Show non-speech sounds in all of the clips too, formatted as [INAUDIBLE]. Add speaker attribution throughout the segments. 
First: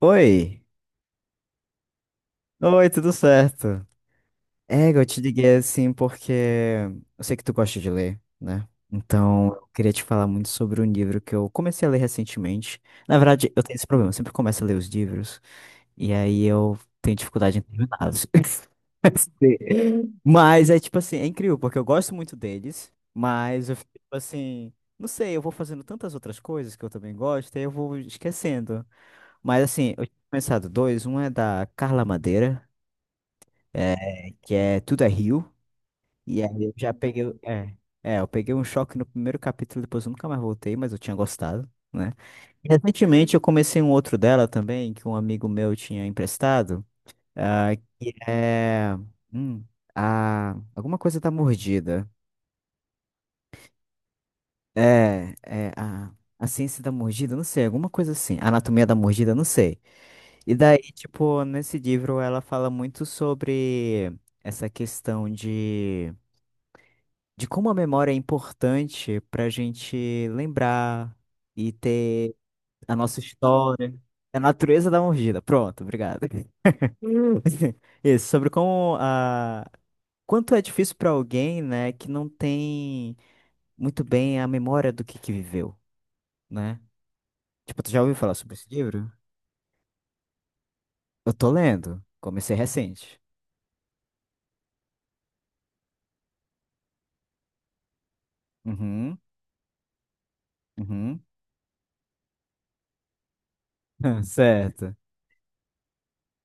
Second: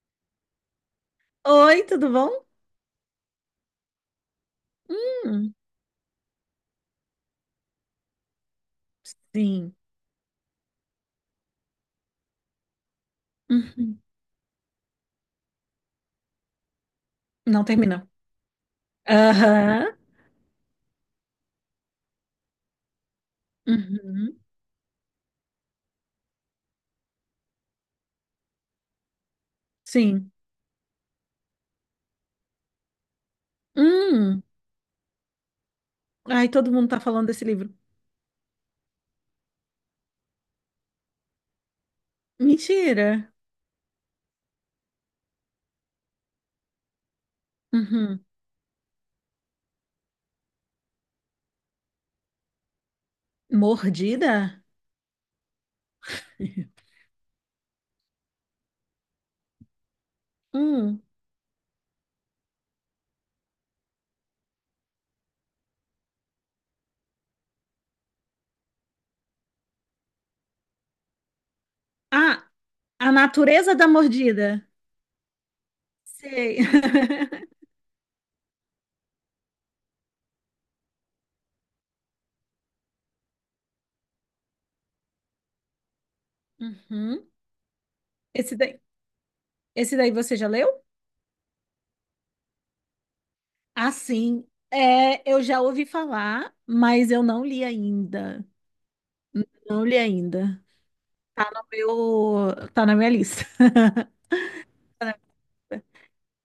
Speaker 1: Oi,
Speaker 2: Oi, tudo bom?
Speaker 1: oi, tudo certo? Eu te
Speaker 2: Hum,
Speaker 1: liguei assim porque eu sei que tu gosta de ler, né? Então, eu
Speaker 2: sim.
Speaker 1: queria te falar muito sobre um livro que eu comecei a ler recentemente. Na verdade, eu tenho esse
Speaker 2: Uhum.
Speaker 1: problema, eu sempre começo a ler os livros e aí eu tenho dificuldade em
Speaker 2: Não termina.
Speaker 1: terminá-los. [LAUGHS]
Speaker 2: Aham.
Speaker 1: Sim. Mas é tipo assim, é incrível porque eu gosto muito deles, mas eu fico tipo
Speaker 2: Uhum.
Speaker 1: assim, não sei, eu vou fazendo tantas outras coisas que eu também gosto e aí eu vou esquecendo. Mas assim, eu tinha
Speaker 2: Sim.
Speaker 1: pensado dois, um é da Carla Madeira.
Speaker 2: Hum.
Speaker 1: Que é Tudo é Rio. E
Speaker 2: Ai,
Speaker 1: aí
Speaker 2: todo
Speaker 1: eu
Speaker 2: mundo
Speaker 1: já
Speaker 2: tá
Speaker 1: peguei.
Speaker 2: falando desse livro.
Speaker 1: É, eu peguei um choque no primeiro capítulo, depois eu nunca mais voltei, mas eu tinha gostado, né? E
Speaker 2: Mentira.
Speaker 1: recentemente eu comecei um outro dela também, que um amigo meu tinha emprestado, ah, que
Speaker 2: Uhum.
Speaker 1: é. hum, a, Alguma coisa da mordida.
Speaker 2: Mordida?
Speaker 1: É, a ciência da mordida, não sei, alguma coisa assim. A anatomia da mordida, não sei. E daí,
Speaker 2: Hum.
Speaker 1: tipo, nesse livro ela fala muito sobre essa questão de como a memória é importante para a gente lembrar e ter
Speaker 2: Ah,
Speaker 1: a
Speaker 2: a
Speaker 1: nossa
Speaker 2: natureza da
Speaker 1: história. A
Speaker 2: mordida.
Speaker 1: natureza da mordida. Pronto, obrigado.
Speaker 2: Sei.
Speaker 1: [LAUGHS] Hum.
Speaker 2: [LAUGHS]
Speaker 1: [LAUGHS] Isso, sobre como a. Quanto é difícil para alguém, né, que não tem muito bem a memória do que viveu, né?
Speaker 2: Uhum.
Speaker 1: Tipo, tu já ouviu falar sobre
Speaker 2: Esse
Speaker 1: esse
Speaker 2: daí,
Speaker 1: livro?
Speaker 2: esse daí você já leu?
Speaker 1: Eu tô lendo. Comecei recente.
Speaker 2: Ah, sim. É, eu já ouvi falar, mas eu não li ainda.
Speaker 1: Uhum,
Speaker 2: Não li ainda.
Speaker 1: uhum.
Speaker 2: Tá no meu, Tá na minha lista.
Speaker 1: [LAUGHS] Certo.
Speaker 2: [LAUGHS]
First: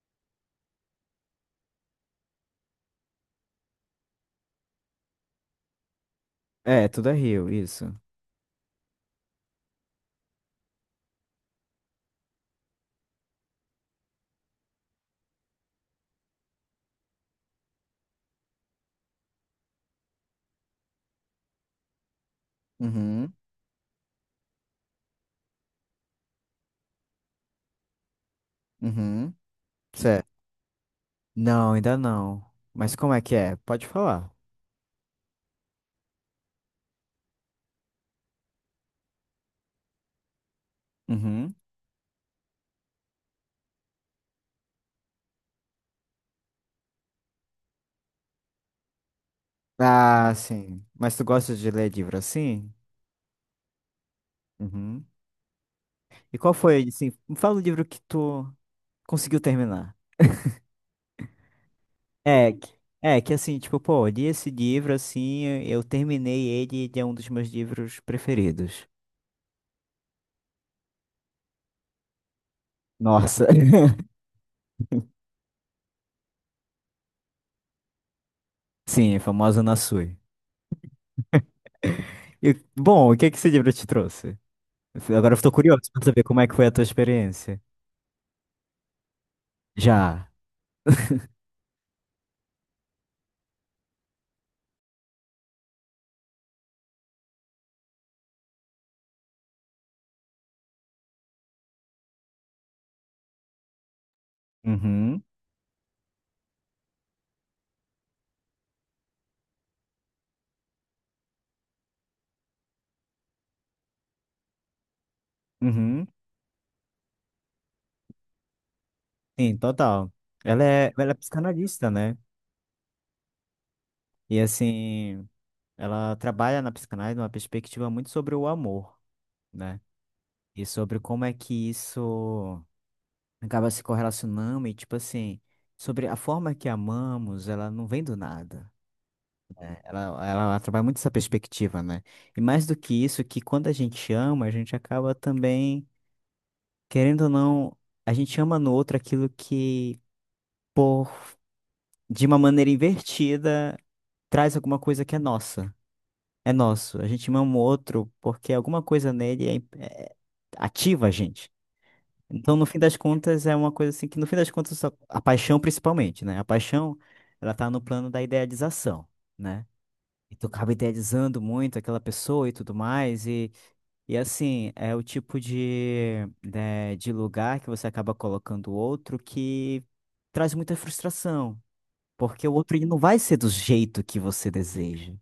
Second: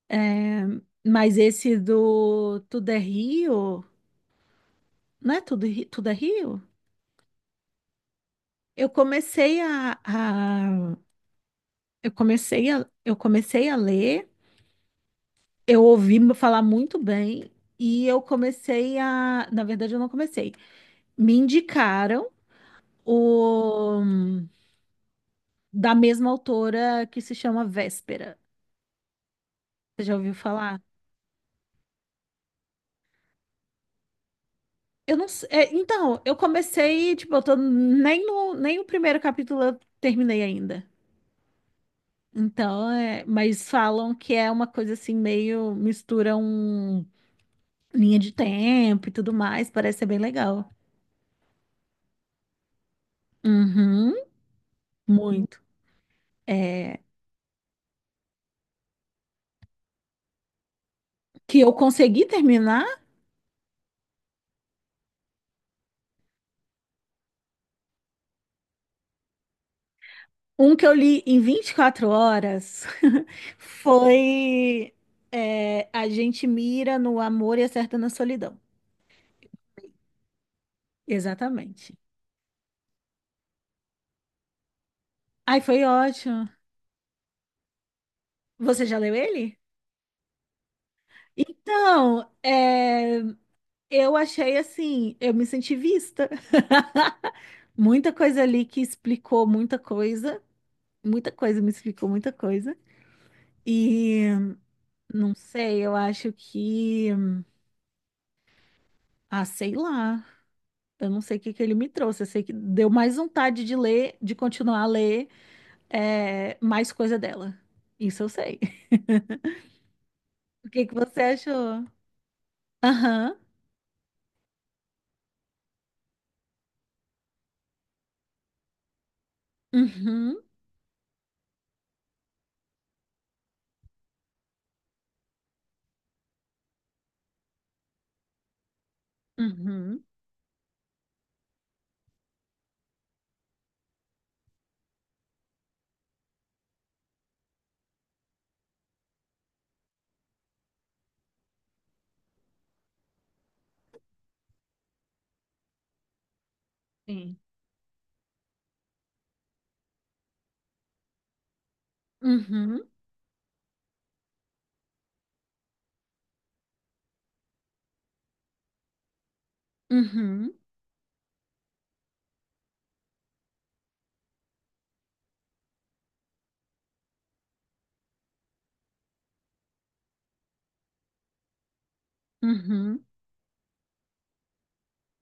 Speaker 2: É, mas esse do Tudo é Rio, não é Tudo é Rio?
Speaker 1: É, tudo é Rio, isso.
Speaker 2: Eu comecei a, a- eu comecei a ler, eu ouvi falar muito bem e na verdade eu não comecei. Me indicaram
Speaker 1: Uhum,
Speaker 2: o da mesma autora que se chama Véspera.
Speaker 1: uhum.
Speaker 2: Você já ouviu falar?
Speaker 1: Não, ainda não. Mas como é que é? Pode falar.
Speaker 2: Eu não sei. É, então, eu comecei, tipo, eu tô nem o primeiro capítulo eu terminei ainda.
Speaker 1: Uhum.
Speaker 2: Então, é, mas falam que é uma coisa assim, meio mistura um linha de tempo e tudo mais, parece ser bem
Speaker 1: Ah,
Speaker 2: legal.
Speaker 1: sim. Mas tu gosta de ler livro assim?
Speaker 2: Uhum,
Speaker 1: Uhum.
Speaker 2: muito.
Speaker 1: E qual foi,
Speaker 2: É,
Speaker 1: assim, me fala o livro que tu conseguiu terminar.
Speaker 2: que eu consegui
Speaker 1: É, que-
Speaker 2: terminar,
Speaker 1: É que assim, tipo, pô, eu li esse livro assim, eu terminei ele, ele é um dos meus livros preferidos.
Speaker 2: um que eu li em 24 horas
Speaker 1: Nossa.
Speaker 2: [LAUGHS]
Speaker 1: [LAUGHS]
Speaker 2: foi A gente mira no amor e acerta na solidão.
Speaker 1: Sim, a famosa Nassui.
Speaker 2: Exatamente.
Speaker 1: E, bom, o que é que esse livro te trouxe? Agora eu tô
Speaker 2: Ai,
Speaker 1: curioso
Speaker 2: foi
Speaker 1: pra saber como é
Speaker 2: ótimo.
Speaker 1: que foi a tua experiência.
Speaker 2: Você já leu ele?
Speaker 1: Já.
Speaker 2: Então, é, eu achei assim, eu me senti vista. [LAUGHS] Muita coisa ali que explicou muita coisa me explicou muita coisa. E
Speaker 1: Uhum.
Speaker 2: não sei, eu acho que, ah, sei lá, eu não sei o que que ele me trouxe. Eu sei que deu mais vontade de ler, de continuar a ler,
Speaker 1: Uhum.
Speaker 2: mais coisa dela. Isso eu sei. [LAUGHS]
Speaker 1: Sim, total.
Speaker 2: O que que
Speaker 1: Ela é
Speaker 2: você achou?
Speaker 1: psicanalista, né?
Speaker 2: Aham,
Speaker 1: E assim, ela trabalha na psicanálise numa perspectiva muito sobre o amor, né?
Speaker 2: uhum,
Speaker 1: E sobre como é que isso acaba se correlacionando e, tipo assim, sobre a forma que amamos, ela não vem do nada. Né?
Speaker 2: uhum,
Speaker 1: Ela trabalha muito essa perspectiva, né? E mais do que isso, que quando a gente ama, a gente acaba também, querendo ou não, a gente ama no outro aquilo que, por, de uma maneira invertida. Traz alguma coisa que é nossa, é nosso. A gente
Speaker 2: sim,
Speaker 1: ama o outro porque alguma coisa nele ativa a gente. Então, no fim
Speaker 2: uhum,
Speaker 1: das contas, é uma coisa assim que, no fim das contas, a paixão principalmente, né? A paixão, ela tá no plano da idealização, né? E tu
Speaker 2: uhum,
Speaker 1: acaba idealizando muito aquela pessoa e tudo mais, e assim, é o tipo de, né, de lugar que você acaba colocando o outro que traz muita frustração. Porque o outro ele não
Speaker 2: uhum.
Speaker 1: vai ser do jeito que você deseja.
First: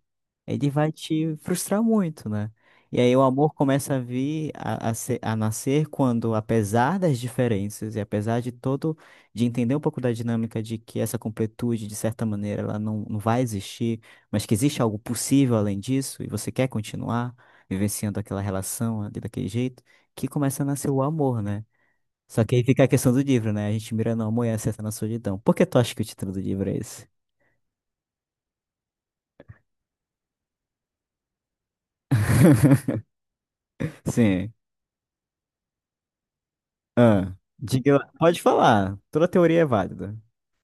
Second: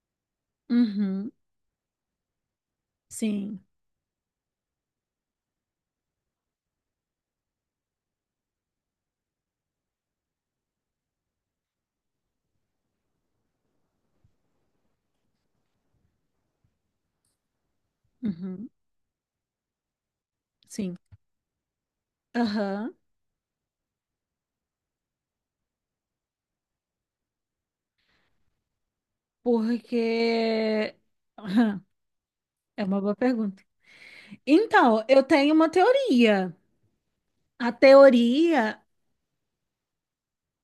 Speaker 1: Ele vai
Speaker 2: Uhum,
Speaker 1: te frustrar muito, né? E aí o amor
Speaker 2: sim,
Speaker 1: começa a vir a, ser- a nascer quando, apesar das diferenças e apesar de todo, de entender um pouco da dinâmica de que essa completude, de certa maneira, ela não, não vai existir, mas que existe algo possível além disso, e você quer continuar vivenciando aquela
Speaker 2: uhum,
Speaker 1: relação ali daquele jeito, que começa a nascer
Speaker 2: sim,
Speaker 1: o amor, né? Só que aí fica a
Speaker 2: aham,
Speaker 1: questão do livro, né? A gente mira no amor e acerta na solidão. Por que tu acha que o título do livro é esse?
Speaker 2: porque aham, é uma
Speaker 1: [LAUGHS]
Speaker 2: boa pergunta.
Speaker 1: Sim.
Speaker 2: Então, eu tenho uma teoria.
Speaker 1: Ah,
Speaker 2: A
Speaker 1: diga lá. Pode
Speaker 2: teoria,
Speaker 1: falar. Toda teoria é válida.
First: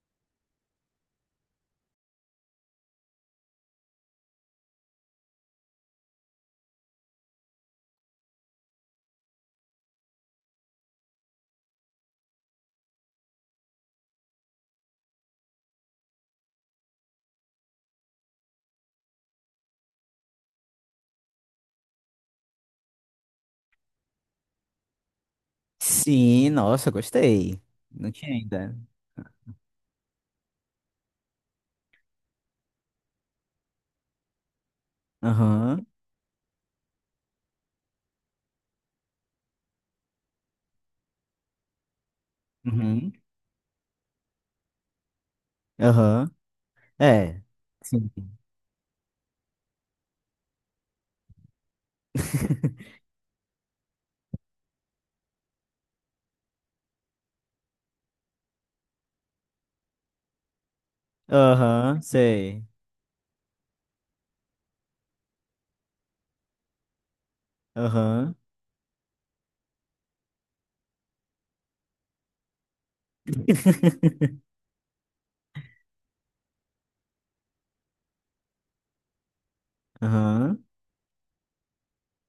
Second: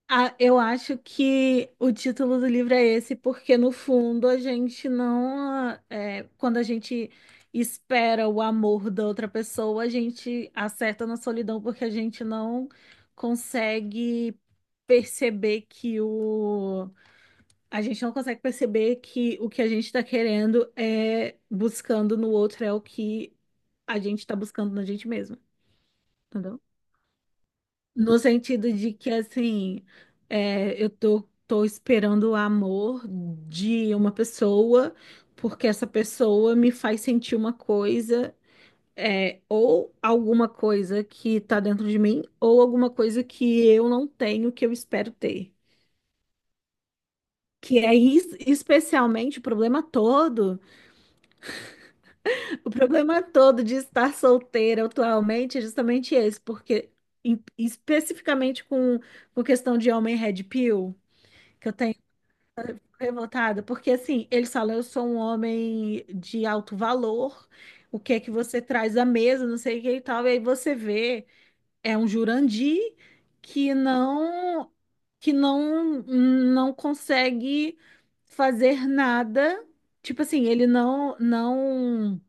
Speaker 2: eu acho que o título do livro é esse, porque no fundo a gente não, é, quando a gente espera o amor da outra pessoa, a gente acerta na solidão porque a gente não consegue perceber que o A gente não consegue perceber que o que a gente está querendo é buscando no outro é o que a gente está buscando na gente mesma,
Speaker 1: Sim,
Speaker 2: entendeu?
Speaker 1: nossa, gostei. Não
Speaker 2: No
Speaker 1: tinha
Speaker 2: sentido
Speaker 1: ainda.
Speaker 2: de que, assim, é, eu tô, esperando o amor de uma pessoa, porque
Speaker 1: Aham.
Speaker 2: essa pessoa me faz sentir uma coisa, ou alguma coisa que tá dentro de mim, ou alguma
Speaker 1: Uhum.
Speaker 2: coisa que eu não tenho, que eu espero ter.
Speaker 1: Aham. É.
Speaker 2: Que é
Speaker 1: Sim.
Speaker 2: especialmente o problema todo. O
Speaker 1: [LAUGHS]
Speaker 2: problema todo de estar solteira atualmente é justamente esse, porque especificamente com questão de homem red pill, que eu tenho
Speaker 1: Aham, sei.
Speaker 2: revoltada, porque assim, eles falam, eu sou um homem de alto valor, o que é que
Speaker 1: Aham.
Speaker 2: você traz à mesa, não sei o que e tal, e aí você vê, é um Jurandir que não que não consegue fazer nada, tipo assim,
Speaker 1: Aham.
Speaker 2: ele não não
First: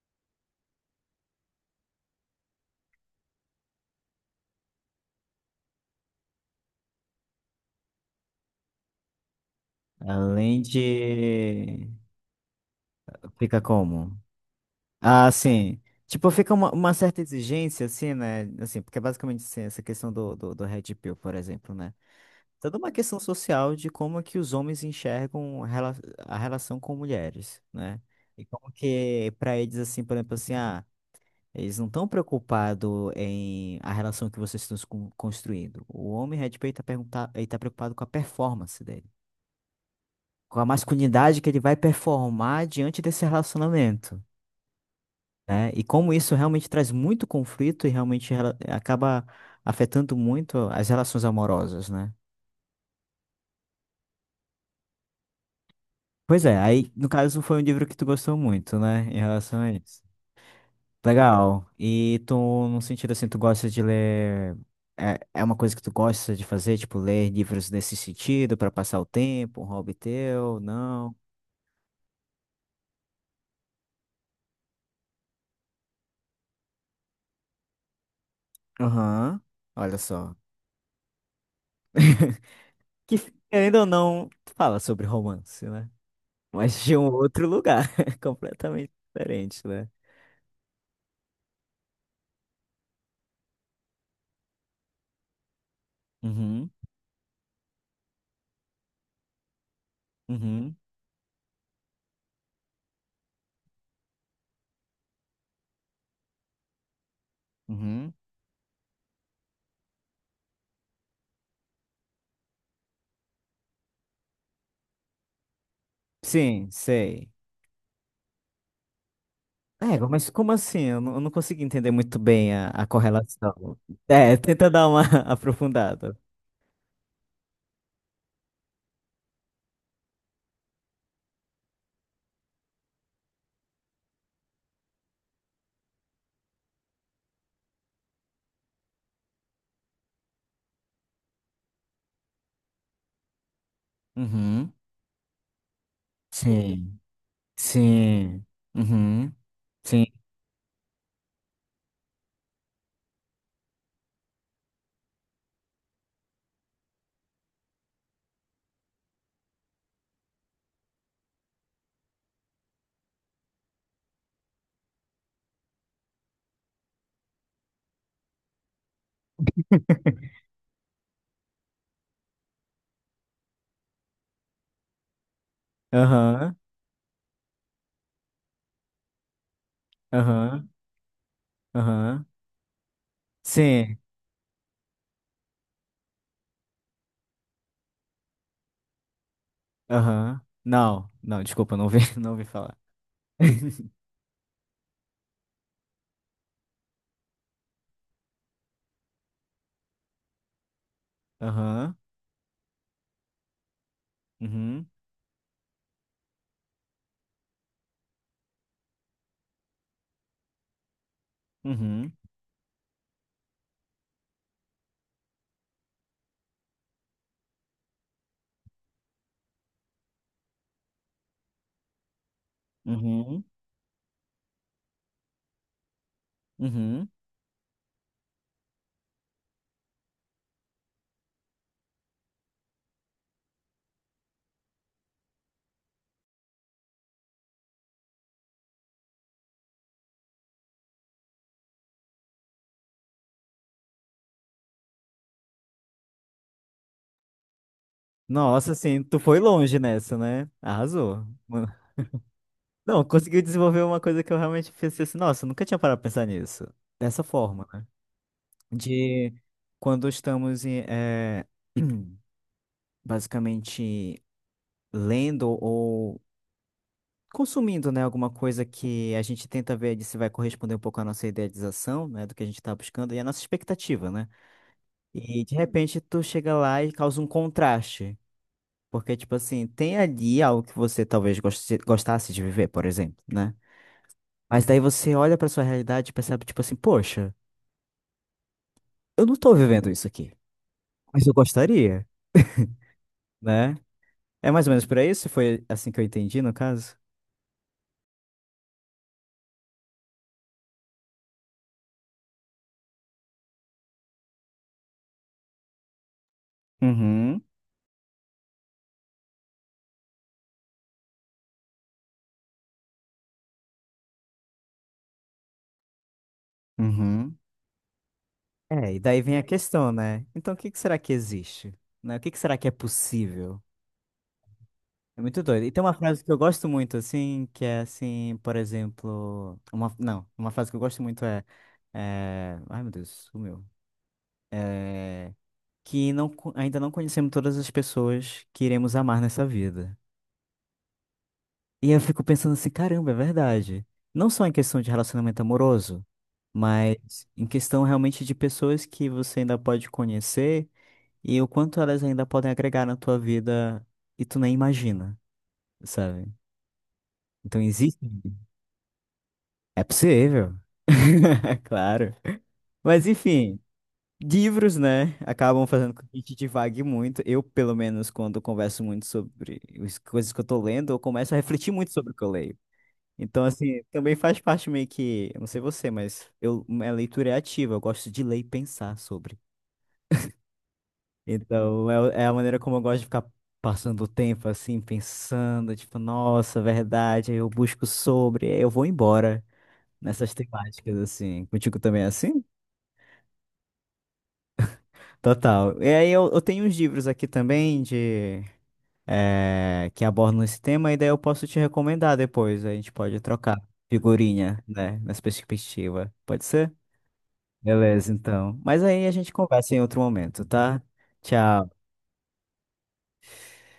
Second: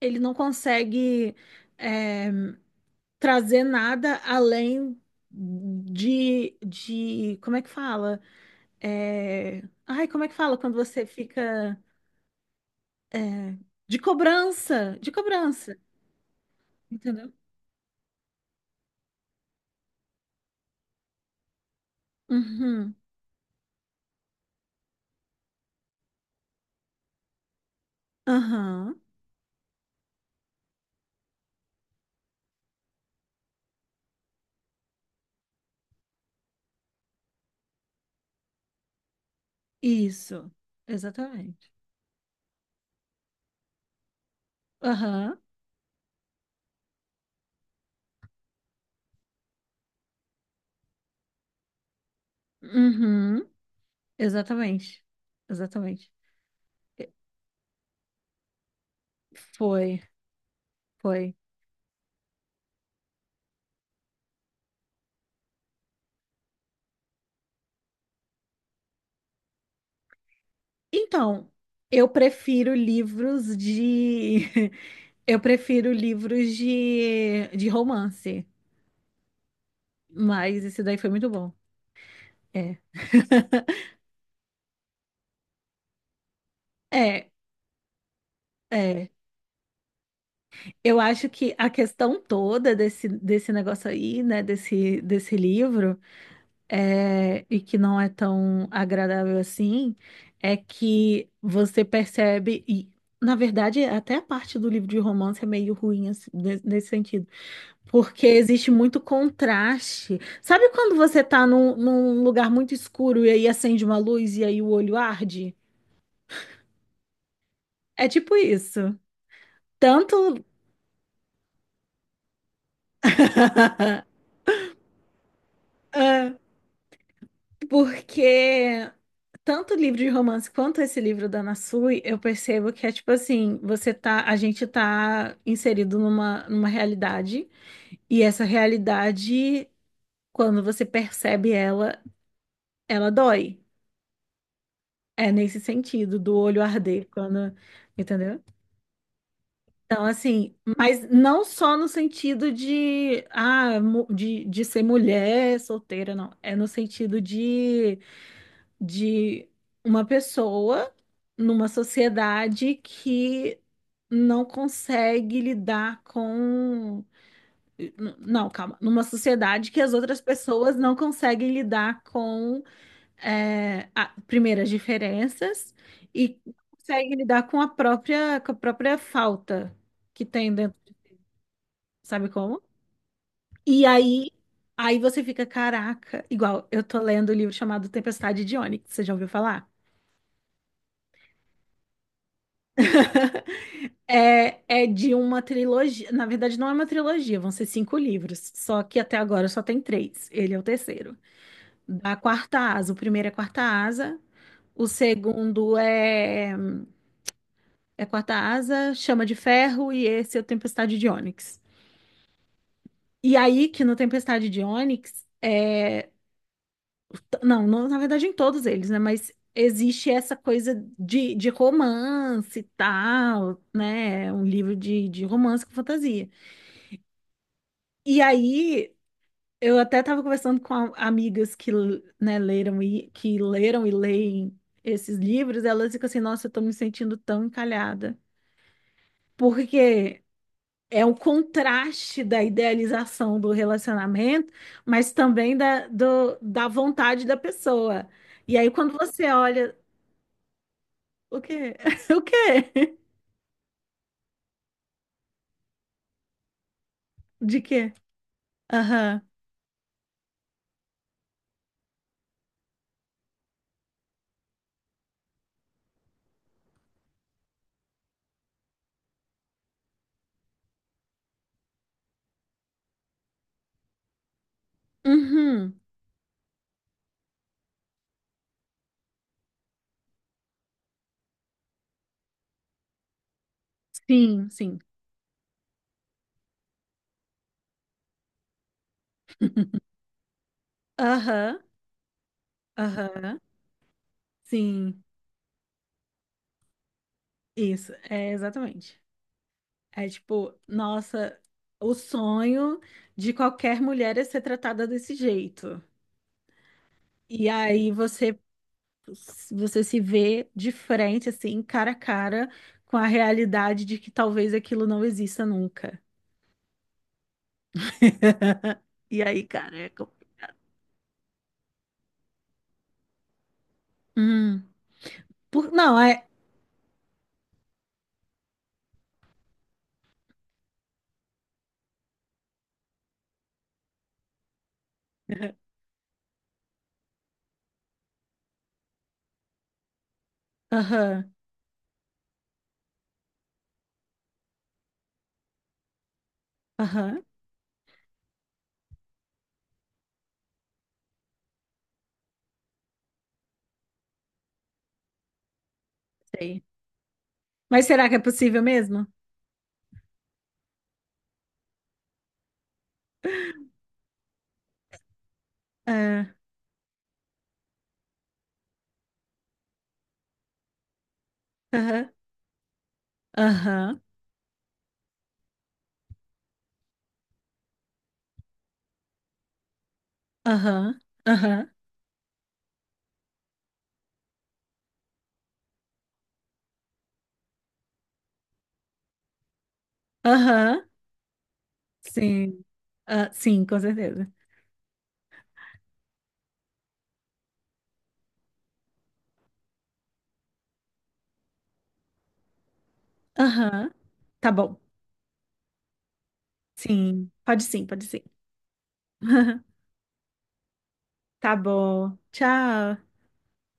Speaker 2: ele não consegue é, trazer nada além de. Como é que fala? É, ai, como é que fala
Speaker 1: Além
Speaker 2: quando você fica.
Speaker 1: de.
Speaker 2: eh,
Speaker 1: Fica como?
Speaker 2: De
Speaker 1: Ah,
Speaker 2: cobrança,
Speaker 1: sim. Tipo, fica uma certa
Speaker 2: entendeu?
Speaker 1: exigência, assim, né? Assim, porque basicamente, assim, essa questão do Red Pill, por exemplo, né? Toda uma
Speaker 2: Uhum,
Speaker 1: questão social de como é que os homens enxergam a a relação com mulheres, né? E como
Speaker 2: aham,
Speaker 1: que para eles assim, por exemplo, assim, ah, eles não estão preocupados em a relação que vocês estão construindo. O homem Red Pill está perguntar, ele tá preocupado com a performance dele,
Speaker 2: isso,
Speaker 1: com a masculinidade que ele
Speaker 2: exatamente.
Speaker 1: vai performar diante desse relacionamento.
Speaker 2: Aham,
Speaker 1: Né? E como isso realmente traz muito conflito e realmente acaba afetando muito as relações amorosas, né?
Speaker 2: uhum, exatamente, exatamente.
Speaker 1: Pois é, aí no
Speaker 2: E-
Speaker 1: caso foi um livro que tu gostou muito, né, em relação a isso.
Speaker 2: Foi, foi.
Speaker 1: Legal. E tu, num sentido assim, tu gosta de ler. É, é uma coisa que tu gosta de fazer, tipo, ler livros nesse sentido, pra passar o tempo, um hobby teu? Não.
Speaker 2: Então, eu prefiro livros de [LAUGHS] Eu prefiro livros de romance,
Speaker 1: Aham. Olha só.
Speaker 2: mas esse daí foi muito bom.
Speaker 1: [LAUGHS]
Speaker 2: É.
Speaker 1: Que querendo ou
Speaker 2: [LAUGHS]
Speaker 1: não, fala sobre romance, né? Mas de um
Speaker 2: É,
Speaker 1: outro lugar, [LAUGHS] completamente
Speaker 2: é.
Speaker 1: diferente, né?
Speaker 2: Eu acho que a questão toda desse negócio aí, né, desse livro,
Speaker 1: Uhum,
Speaker 2: e que não é tão agradável assim, é
Speaker 1: uhum,
Speaker 2: que você percebe, e na verdade, até a parte do livro de romance é meio ruim assim, nesse sentido.
Speaker 1: uhum.
Speaker 2: Porque existe muito contraste. Sabe quando você tá num lugar muito escuro e aí acende uma luz e aí o olho arde?
Speaker 1: Sim, sei.
Speaker 2: É tipo isso.
Speaker 1: É, mas
Speaker 2: Tanto.
Speaker 1: como assim? Eu não consigo entender muito bem a correlação.
Speaker 2: [LAUGHS]
Speaker 1: É, tenta dar uma [LAUGHS] aprofundada.
Speaker 2: Ah, porque tanto o livro de romance quanto esse livro da Ana Sui, eu percebo que é tipo assim, você tá, a gente tá inserido numa realidade, e essa realidade, quando você percebe ela, ela dói.
Speaker 1: Uhum.
Speaker 2: É nesse sentido, do olho
Speaker 1: Sim.
Speaker 2: arder, quando, entendeu?
Speaker 1: Sim. Uhum.
Speaker 2: Então,
Speaker 1: Sim.
Speaker 2: assim, mas não só no sentido de, ah, de ser mulher solteira, não. É no sentido de uma pessoa numa sociedade que não consegue lidar com. Não, calma. Numa sociedade que as outras pessoas não conseguem lidar com, é, a, primeiro, as diferenças e
Speaker 1: Aham.
Speaker 2: conseguem lidar com a própria falta que tem
Speaker 1: Aham.
Speaker 2: dentro.
Speaker 1: Aham.
Speaker 2: Sabe como? E
Speaker 1: Sim.
Speaker 2: aí, aí você fica, caraca, igual eu tô lendo o livro chamado Tempestade de Ônix, você já ouviu falar?
Speaker 1: Aham. Não. Não, desculpa, não ouvi, [LAUGHS] não ouvi falar. [LAUGHS]
Speaker 2: [LAUGHS] É de uma trilogia, na verdade não é uma trilogia, vão ser cinco livros, só que até agora só tem três, ele é o terceiro.
Speaker 1: Aham.
Speaker 2: Da Quarta Asa, o primeiro é Quarta Asa,
Speaker 1: Uhum.
Speaker 2: o segundo é Quarta Asa, Chama de Ferro e esse é o Tempestade de Ônix.
Speaker 1: Uhum.
Speaker 2: E aí que no Tempestade de Ônix. Não, na verdade, em todos eles, né? Mas existe essa coisa de romance e
Speaker 1: Uhum.
Speaker 2: tal, né? Um livro de romance com fantasia.
Speaker 1: Uhum.
Speaker 2: E aí, eu até estava conversando com amigas que, né, leram e, que leram e leem esses livros, elas ficam assim, nossa, eu tô me sentindo tão encalhada. Porque é o contraste da idealização do relacionamento, mas também da vontade da pessoa. E aí,
Speaker 1: Nossa,
Speaker 2: quando
Speaker 1: assim, tu
Speaker 2: você
Speaker 1: foi
Speaker 2: olha.
Speaker 1: longe nessa, né? Arrasou.
Speaker 2: O quê? [LAUGHS] O quê?
Speaker 1: Não, conseguiu desenvolver uma coisa que eu realmente pensei assim, nossa, eu nunca tinha parado pra pensar nisso. Dessa
Speaker 2: De
Speaker 1: forma, né?
Speaker 2: quê? Aham.
Speaker 1: De quando estamos em, [CLEARS THROAT] basicamente lendo ou consumindo, né, alguma coisa que a gente tenta ver de se vai corresponder um pouco à nossa idealização, né, do que a gente está buscando e à nossa expectativa, né? E de
Speaker 2: Uhum.
Speaker 1: repente tu chega lá e causa um contraste. Porque, tipo assim, tem ali algo que você talvez gostasse de viver, por exemplo, né?
Speaker 2: Sim,
Speaker 1: Mas
Speaker 2: sim.
Speaker 1: daí você olha pra sua realidade e percebe, tipo assim, poxa, eu não tô vivendo isso aqui. Mas eu
Speaker 2: Aham.
Speaker 1: gostaria,
Speaker 2: Aham.
Speaker 1: né? É mais ou menos por
Speaker 2: Sim.
Speaker 1: aí? Se foi assim que eu entendi, no caso?
Speaker 2: Isso. É exatamente. É tipo, nossa, o sonho de qualquer mulher é ser tratada desse jeito.
Speaker 1: Uhum,
Speaker 2: E aí você se vê de frente assim, cara a cara com a realidade de que talvez aquilo não exista nunca.
Speaker 1: uhum.
Speaker 2: [LAUGHS]
Speaker 1: É, e daí
Speaker 2: E
Speaker 1: vem a
Speaker 2: aí,
Speaker 1: questão,
Speaker 2: careca.
Speaker 1: né? Então, o que que será que existe? Né? O que que será que é possível?
Speaker 2: Hum.
Speaker 1: É muito doido. E tem uma
Speaker 2: Não,
Speaker 1: frase
Speaker 2: é.
Speaker 1: que eu gosto muito, assim, que é assim, por exemplo. Uma, não, uma frase que eu gosto muito é. Ai, meu Deus, sumiu. É... Que não, co- ainda não conhecemos todas as pessoas que iremos amar nessa vida.
Speaker 2: Aham.
Speaker 1: E eu fico pensando assim, caramba, é verdade. Não só em questão de relacionamento amoroso, mas
Speaker 2: Aham.
Speaker 1: em questão realmente de pessoas que você ainda pode conhecer e o quanto elas ainda podem agregar na tua vida e tu nem imagina, sabe?
Speaker 2: Sei.
Speaker 1: Então
Speaker 2: Mas
Speaker 1: existe.
Speaker 2: será que é possível mesmo?
Speaker 1: É possível. [LAUGHS] Claro. Mas enfim, livros, né, acabam fazendo com que a
Speaker 2: É,
Speaker 1: gente divague muito. Eu, pelo menos, quando converso muito sobre as coisas que eu tô lendo, eu começo a refletir muito
Speaker 2: aham,
Speaker 1: sobre o que eu leio. Então, assim,
Speaker 2: aham,
Speaker 1: também faz parte meio que, eu não sei você, mas eu, minha leitura é ativa, eu gosto de ler e pensar sobre.
Speaker 2: aham, aham,
Speaker 1: Então, é, é a maneira como eu gosto de ficar passando o tempo, assim, pensando, tipo, nossa, verdade, aí eu busco sobre, aí eu vou embora nessas
Speaker 2: aham,
Speaker 1: temáticas, assim. Contigo também é assim?
Speaker 2: sim, ah, sim, com certeza.
Speaker 1: Total. E aí eu tenho uns livros aqui também de, que abordam esse tema, e daí eu posso te recomendar depois, a gente pode trocar
Speaker 2: Aham, tá
Speaker 1: figurinha,
Speaker 2: bom,
Speaker 1: né, nessa perspectiva. Pode ser?
Speaker 2: sim, pode sim, pode
Speaker 1: Beleza,
Speaker 2: sim.
Speaker 1: então. Mas aí a gente
Speaker 2: [LAUGHS]
Speaker 1: conversa em outro momento, tá?
Speaker 2: Tá
Speaker 1: Tchau.
Speaker 2: bom, tchau.